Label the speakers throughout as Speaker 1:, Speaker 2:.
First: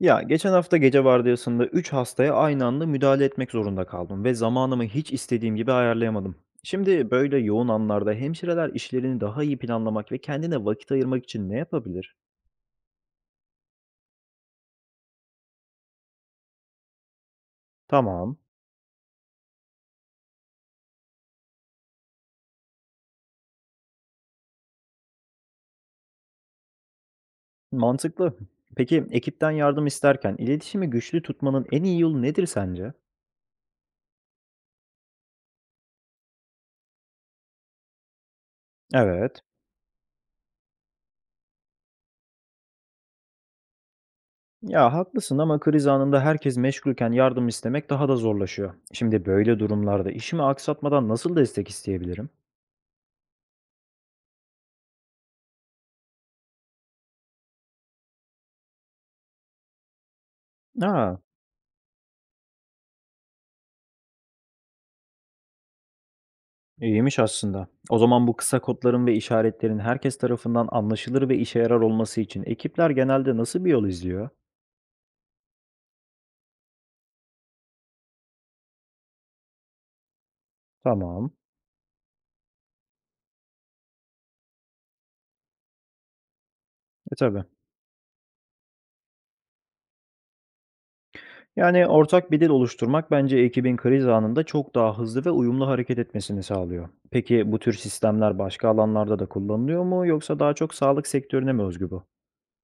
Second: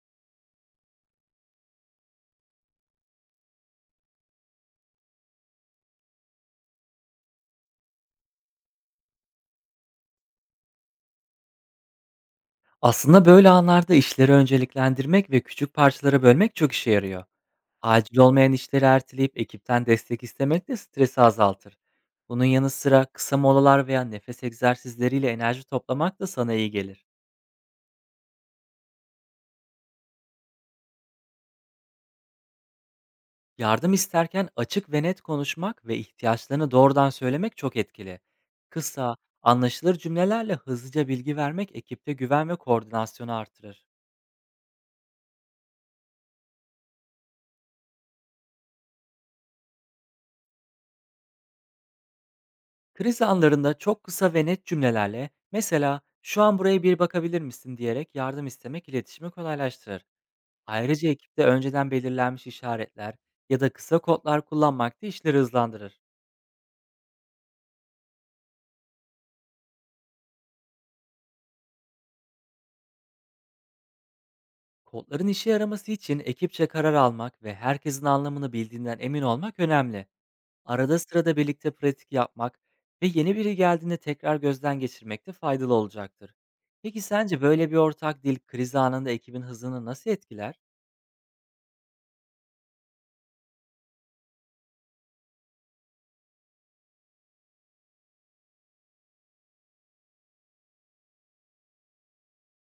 Speaker 1: Ya geçen hafta gece vardiyasında 3 hastaya aynı anda müdahale etmek zorunda kaldım ve zamanımı hiç istediğim gibi ayarlayamadım. Şimdi böyle yoğun anlarda hemşireler işlerini daha iyi planlamak ve kendine vakit ayırmak için ne yapabilir?
Speaker 2: Aslında böyle anlarda işleri önceliklendirmek ve küçük parçalara bölmek çok işe yarıyor. Acil
Speaker 1: Tamam,
Speaker 2: olmayan işleri erteleyip ekipten destek istemek de stresi azaltır. Bunun yanı sıra kısa molalar veya nefes egzersizleriyle enerji toplamak da sana iyi gelir.
Speaker 1: mantıklı. Peki ekipten yardım isterken iletişimi güçlü tutmanın en iyi yolu nedir sence?
Speaker 2: Yardım isterken açık ve net konuşmak ve ihtiyaçlarını doğrudan söylemek çok etkili. Kısa,
Speaker 1: Evet.
Speaker 2: anlaşılır cümlelerle hızlıca bilgi vermek ekipte güven ve koordinasyonu artırır.
Speaker 1: Ya haklısın ama kriz anında herkes meşgulken yardım istemek daha da zorlaşıyor. Şimdi böyle durumlarda işimi aksatmadan nasıl destek isteyebilirim?
Speaker 2: Kriz anlarında çok kısa ve net cümlelerle, mesela "Şu an buraya bir bakabilir misin?" diyerek yardım istemek iletişimi kolaylaştırır. Ayrıca
Speaker 1: Aa,
Speaker 2: ekipte önceden belirlenmiş işaretler ya da kısa kodlar kullanmak da işleri hızlandırır.
Speaker 1: İyiymiş aslında. O zaman bu kısa kodların ve işaretlerin herkes tarafından anlaşılır ve işe yarar olması için ekipler genelde nasıl bir yol izliyor?
Speaker 2: Kodların işe yaraması için ekipçe karar almak ve herkesin anlamını bildiğinden emin olmak önemli. Arada
Speaker 1: Tamam.
Speaker 2: sırada birlikte pratik yapmak ve yeni biri geldiğinde tekrar gözden geçirmek de faydalı olacaktır. Peki
Speaker 1: E
Speaker 2: sence
Speaker 1: tabii.
Speaker 2: böyle bir ortak dil kriz anında ekibin hızını nasıl etkiler?
Speaker 1: Yani ortak bir dil oluşturmak bence ekibin kriz anında çok daha hızlı ve uyumlu hareket etmesini sağlıyor. Peki bu tür sistemler başka alanlarda da kullanılıyor mu yoksa daha çok sağlık sektörüne mi özgü bu?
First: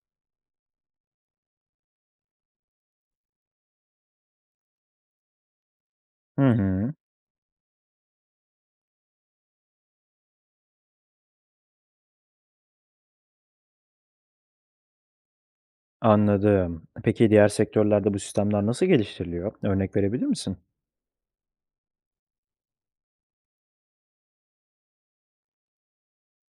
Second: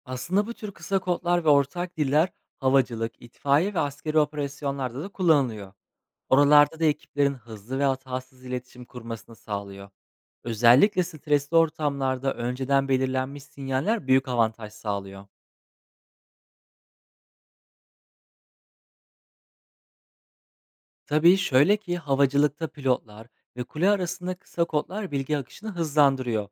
Speaker 2: Aslında bu tür kısa kodlar ve ortak diller havacılık, itfaiye ve askeri operasyonlarda da kullanılıyor.
Speaker 1: Hı
Speaker 2: Oralarda da
Speaker 1: hı.
Speaker 2: ekiplerin hızlı ve hatasız iletişim kurmasını sağlıyor. Özellikle stresli ortamlarda önceden belirlenmiş sinyaller büyük avantaj sağlıyor.
Speaker 1: Anladım. Peki diğer sektörlerde bu sistemler nasıl geliştiriliyor? Örnek verebilir misin?
Speaker 2: Tabii, şöyle ki, havacılıkta pilotlar ve kule arasında kısa kodlar bilgi akışını hızlandırıyor.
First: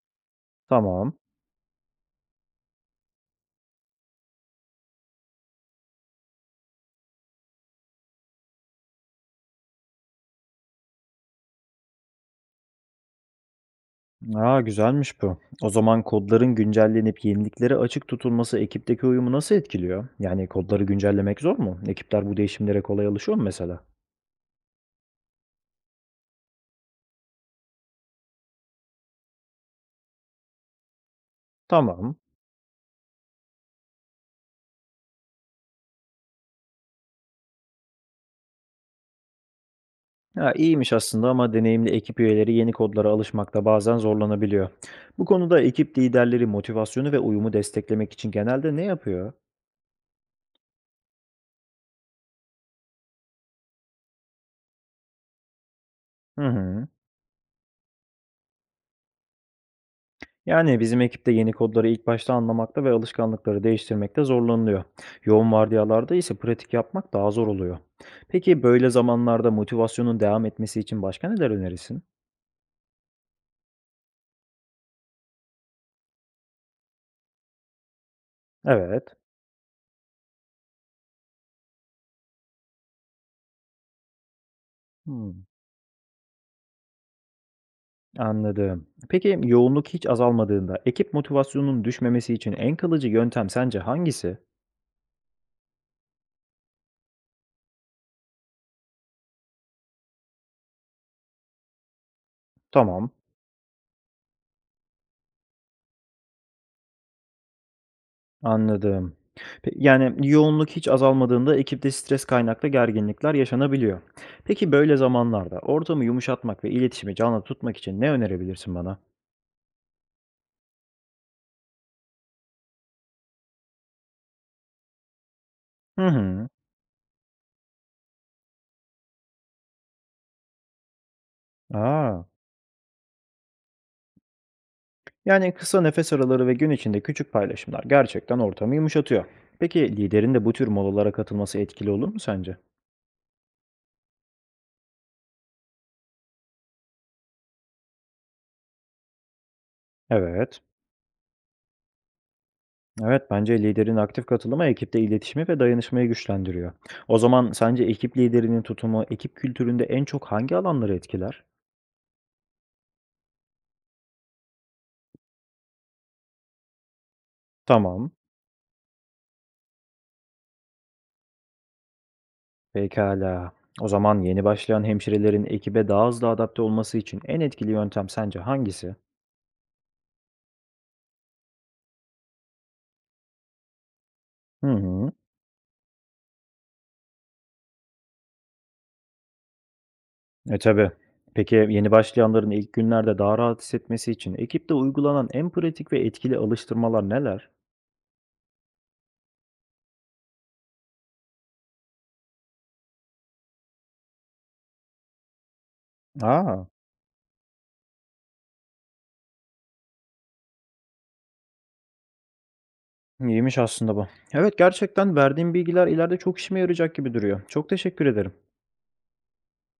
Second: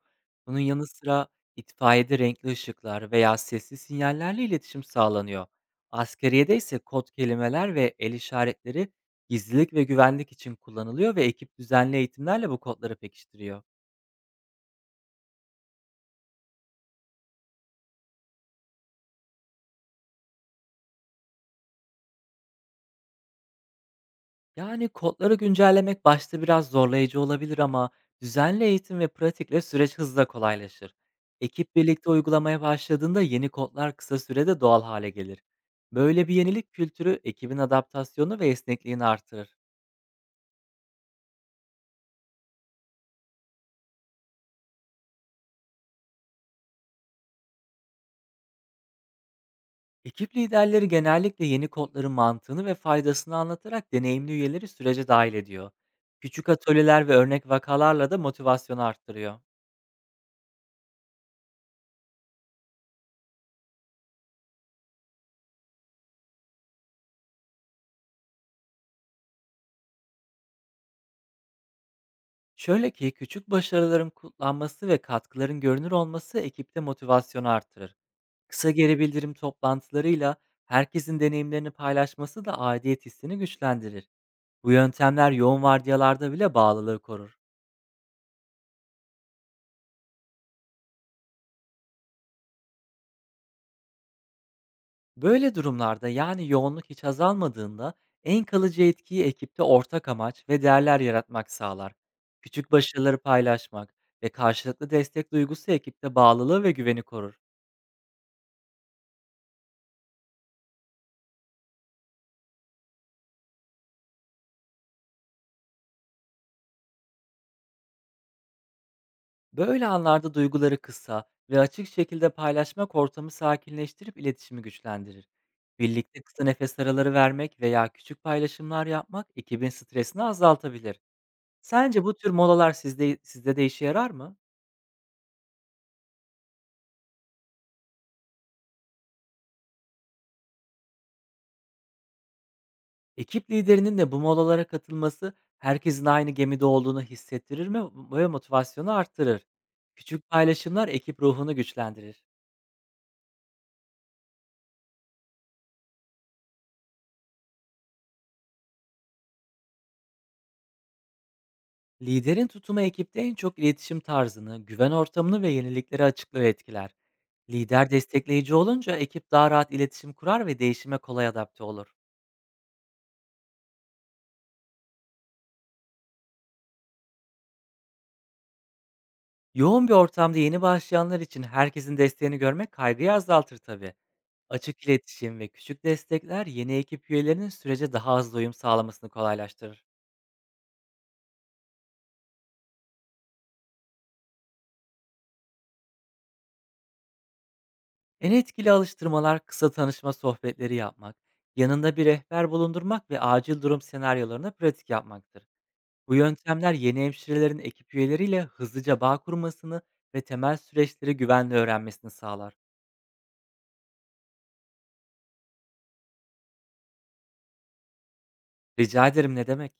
Speaker 2: Bunun yanı
Speaker 1: Tamam.
Speaker 2: sıra itfaiyede renkli ışıklar veya sesli sinyallerle iletişim sağlanıyor. Askeriyede ise kod kelimeler ve el işaretleri gizlilik ve güvenlik için kullanılıyor ve ekip düzenli eğitimlerle bu kodları pekiştiriyor.
Speaker 1: A, güzelmiş bu. O zaman kodların güncellenip yeniliklere açık tutulması ekipteki uyumu nasıl etkiliyor? Yani kodları güncellemek zor mu? Ekipler bu değişimlere kolay alışıyor mu mesela?
Speaker 2: Yani kodları güncellemek başta biraz zorlayıcı olabilir, ama düzenli eğitim ve pratikle süreç hızla kolaylaşır. Ekip birlikte
Speaker 1: Tamam.
Speaker 2: uygulamaya başladığında yeni kodlar kısa sürede doğal hale gelir. Böyle bir yenilik kültürü ekibin adaptasyonu ve esnekliğini artırır.
Speaker 1: Ha, iyiymiş aslında ama deneyimli ekip üyeleri yeni kodlara alışmakta bazen zorlanabiliyor. Bu konuda ekip liderleri motivasyonu ve uyumu desteklemek için genelde ne yapıyor?
Speaker 2: Ekip liderleri genellikle yeni kodların mantığını ve faydasını anlatarak deneyimli üyeleri sürece dahil ediyor.
Speaker 1: Hı
Speaker 2: Küçük
Speaker 1: hı.
Speaker 2: atölyeler ve örnek vakalarla da motivasyonu arttırıyor.
Speaker 1: Yani bizim ekipte yeni kodları ilk başta anlamakta ve alışkanlıkları değiştirmekte zorlanılıyor. Yoğun vardiyalarda ise pratik yapmak daha zor oluyor. Peki böyle zamanlarda motivasyonun devam etmesi için başka neler önerirsin?
Speaker 2: Şöyle ki, küçük başarıların kutlanması ve katkıların görünür olması ekipte motivasyonu artırır. Kısa geri
Speaker 1: Evet.
Speaker 2: bildirim toplantılarıyla herkesin deneyimlerini paylaşması da aidiyet hissini güçlendirir. Bu yöntemler
Speaker 1: Hmm,
Speaker 2: yoğun vardiyalarda bile bağlılığı korur.
Speaker 1: anladım. Peki yoğunluk hiç azalmadığında ekip motivasyonunun düşmemesi için en kalıcı yöntem sence hangisi?
Speaker 2: Böyle durumlarda, yani yoğunluk hiç azalmadığında, en kalıcı etkiyi ekipte ortak amaç ve değerler yaratmak sağlar. Küçük
Speaker 1: Tamam.
Speaker 2: başarıları paylaşmak ve karşılıklı destek duygusu ekipte bağlılığı ve güveni korur.
Speaker 1: Anladım. Pe yani yoğunluk hiç azalmadığında ekipte stres kaynaklı gerginlikler yaşanabiliyor. Peki böyle zamanlarda ortamı yumuşatmak ve iletişimi canlı tutmak için ne önerebilirsin bana?
Speaker 2: Böyle anlarda duyguları kısa ve açık şekilde paylaşmak ortamı sakinleştirip iletişimi güçlendirir.
Speaker 1: Hı
Speaker 2: Birlikte kısa
Speaker 1: hı.
Speaker 2: nefes araları vermek veya küçük paylaşımlar yapmak ekibin stresini azaltabilir. Sence bu
Speaker 1: Aa.
Speaker 2: tür molalar sizde de işe yarar mı?
Speaker 1: Yani kısa nefes araları ve gün içinde küçük paylaşımlar gerçekten ortamı yumuşatıyor. Peki liderin de bu tür molalara katılması etkili olur mu sence?
Speaker 2: Ekip liderinin de bu molalara katılması herkesin aynı gemide olduğunu hissettirir mi ve motivasyonu arttırır. Küçük
Speaker 1: Evet.
Speaker 2: paylaşımlar ekip ruhunu güçlendirir.
Speaker 1: Evet, bence liderin aktif katılımı ekipte iletişimi ve dayanışmayı güçlendiriyor. O zaman sence ekip liderinin tutumu ekip kültüründe en çok hangi alanları etkiler?
Speaker 2: Liderin tutumu ekipte en çok iletişim tarzını, güven ortamını ve yenilikleri açıklığı etkiler. Lider
Speaker 1: Tamam,
Speaker 2: destekleyici olunca ekip daha rahat iletişim kurar ve değişime kolay adapte olur.
Speaker 1: pekala. O zaman yeni başlayan hemşirelerin ekibe daha hızlı adapte olması için en etkili yöntem sence hangisi?
Speaker 2: Yoğun bir ortamda yeni başlayanlar için herkesin desteğini görmek kaygıyı azaltır tabii.
Speaker 1: Hı
Speaker 2: Açık
Speaker 1: hı.
Speaker 2: iletişim ve küçük destekler yeni ekip üyelerinin sürece daha hızlı uyum sağlamasını kolaylaştırır.
Speaker 1: E, tabii. Peki yeni başlayanların ilk günlerde daha rahat hissetmesi için ekipte uygulanan en pratik ve etkili alıştırmalar neler?
Speaker 2: En etkili alıştırmalar kısa tanışma sohbetleri yapmak, yanında bir rehber bulundurmak ve acil durum senaryolarına pratik yapmaktır. Bu
Speaker 1: A!
Speaker 2: yöntemler yeni hemşirelerin ekip üyeleriyle hızlıca bağ kurmasını ve temel süreçleri güvenle öğrenmesini sağlar.
Speaker 1: İyiymiş aslında bu. Evet, gerçekten verdiğim bilgiler ileride çok işime yarayacak gibi duruyor. Çok teşekkür ederim.
Speaker 2: Rica ederim, ne demek.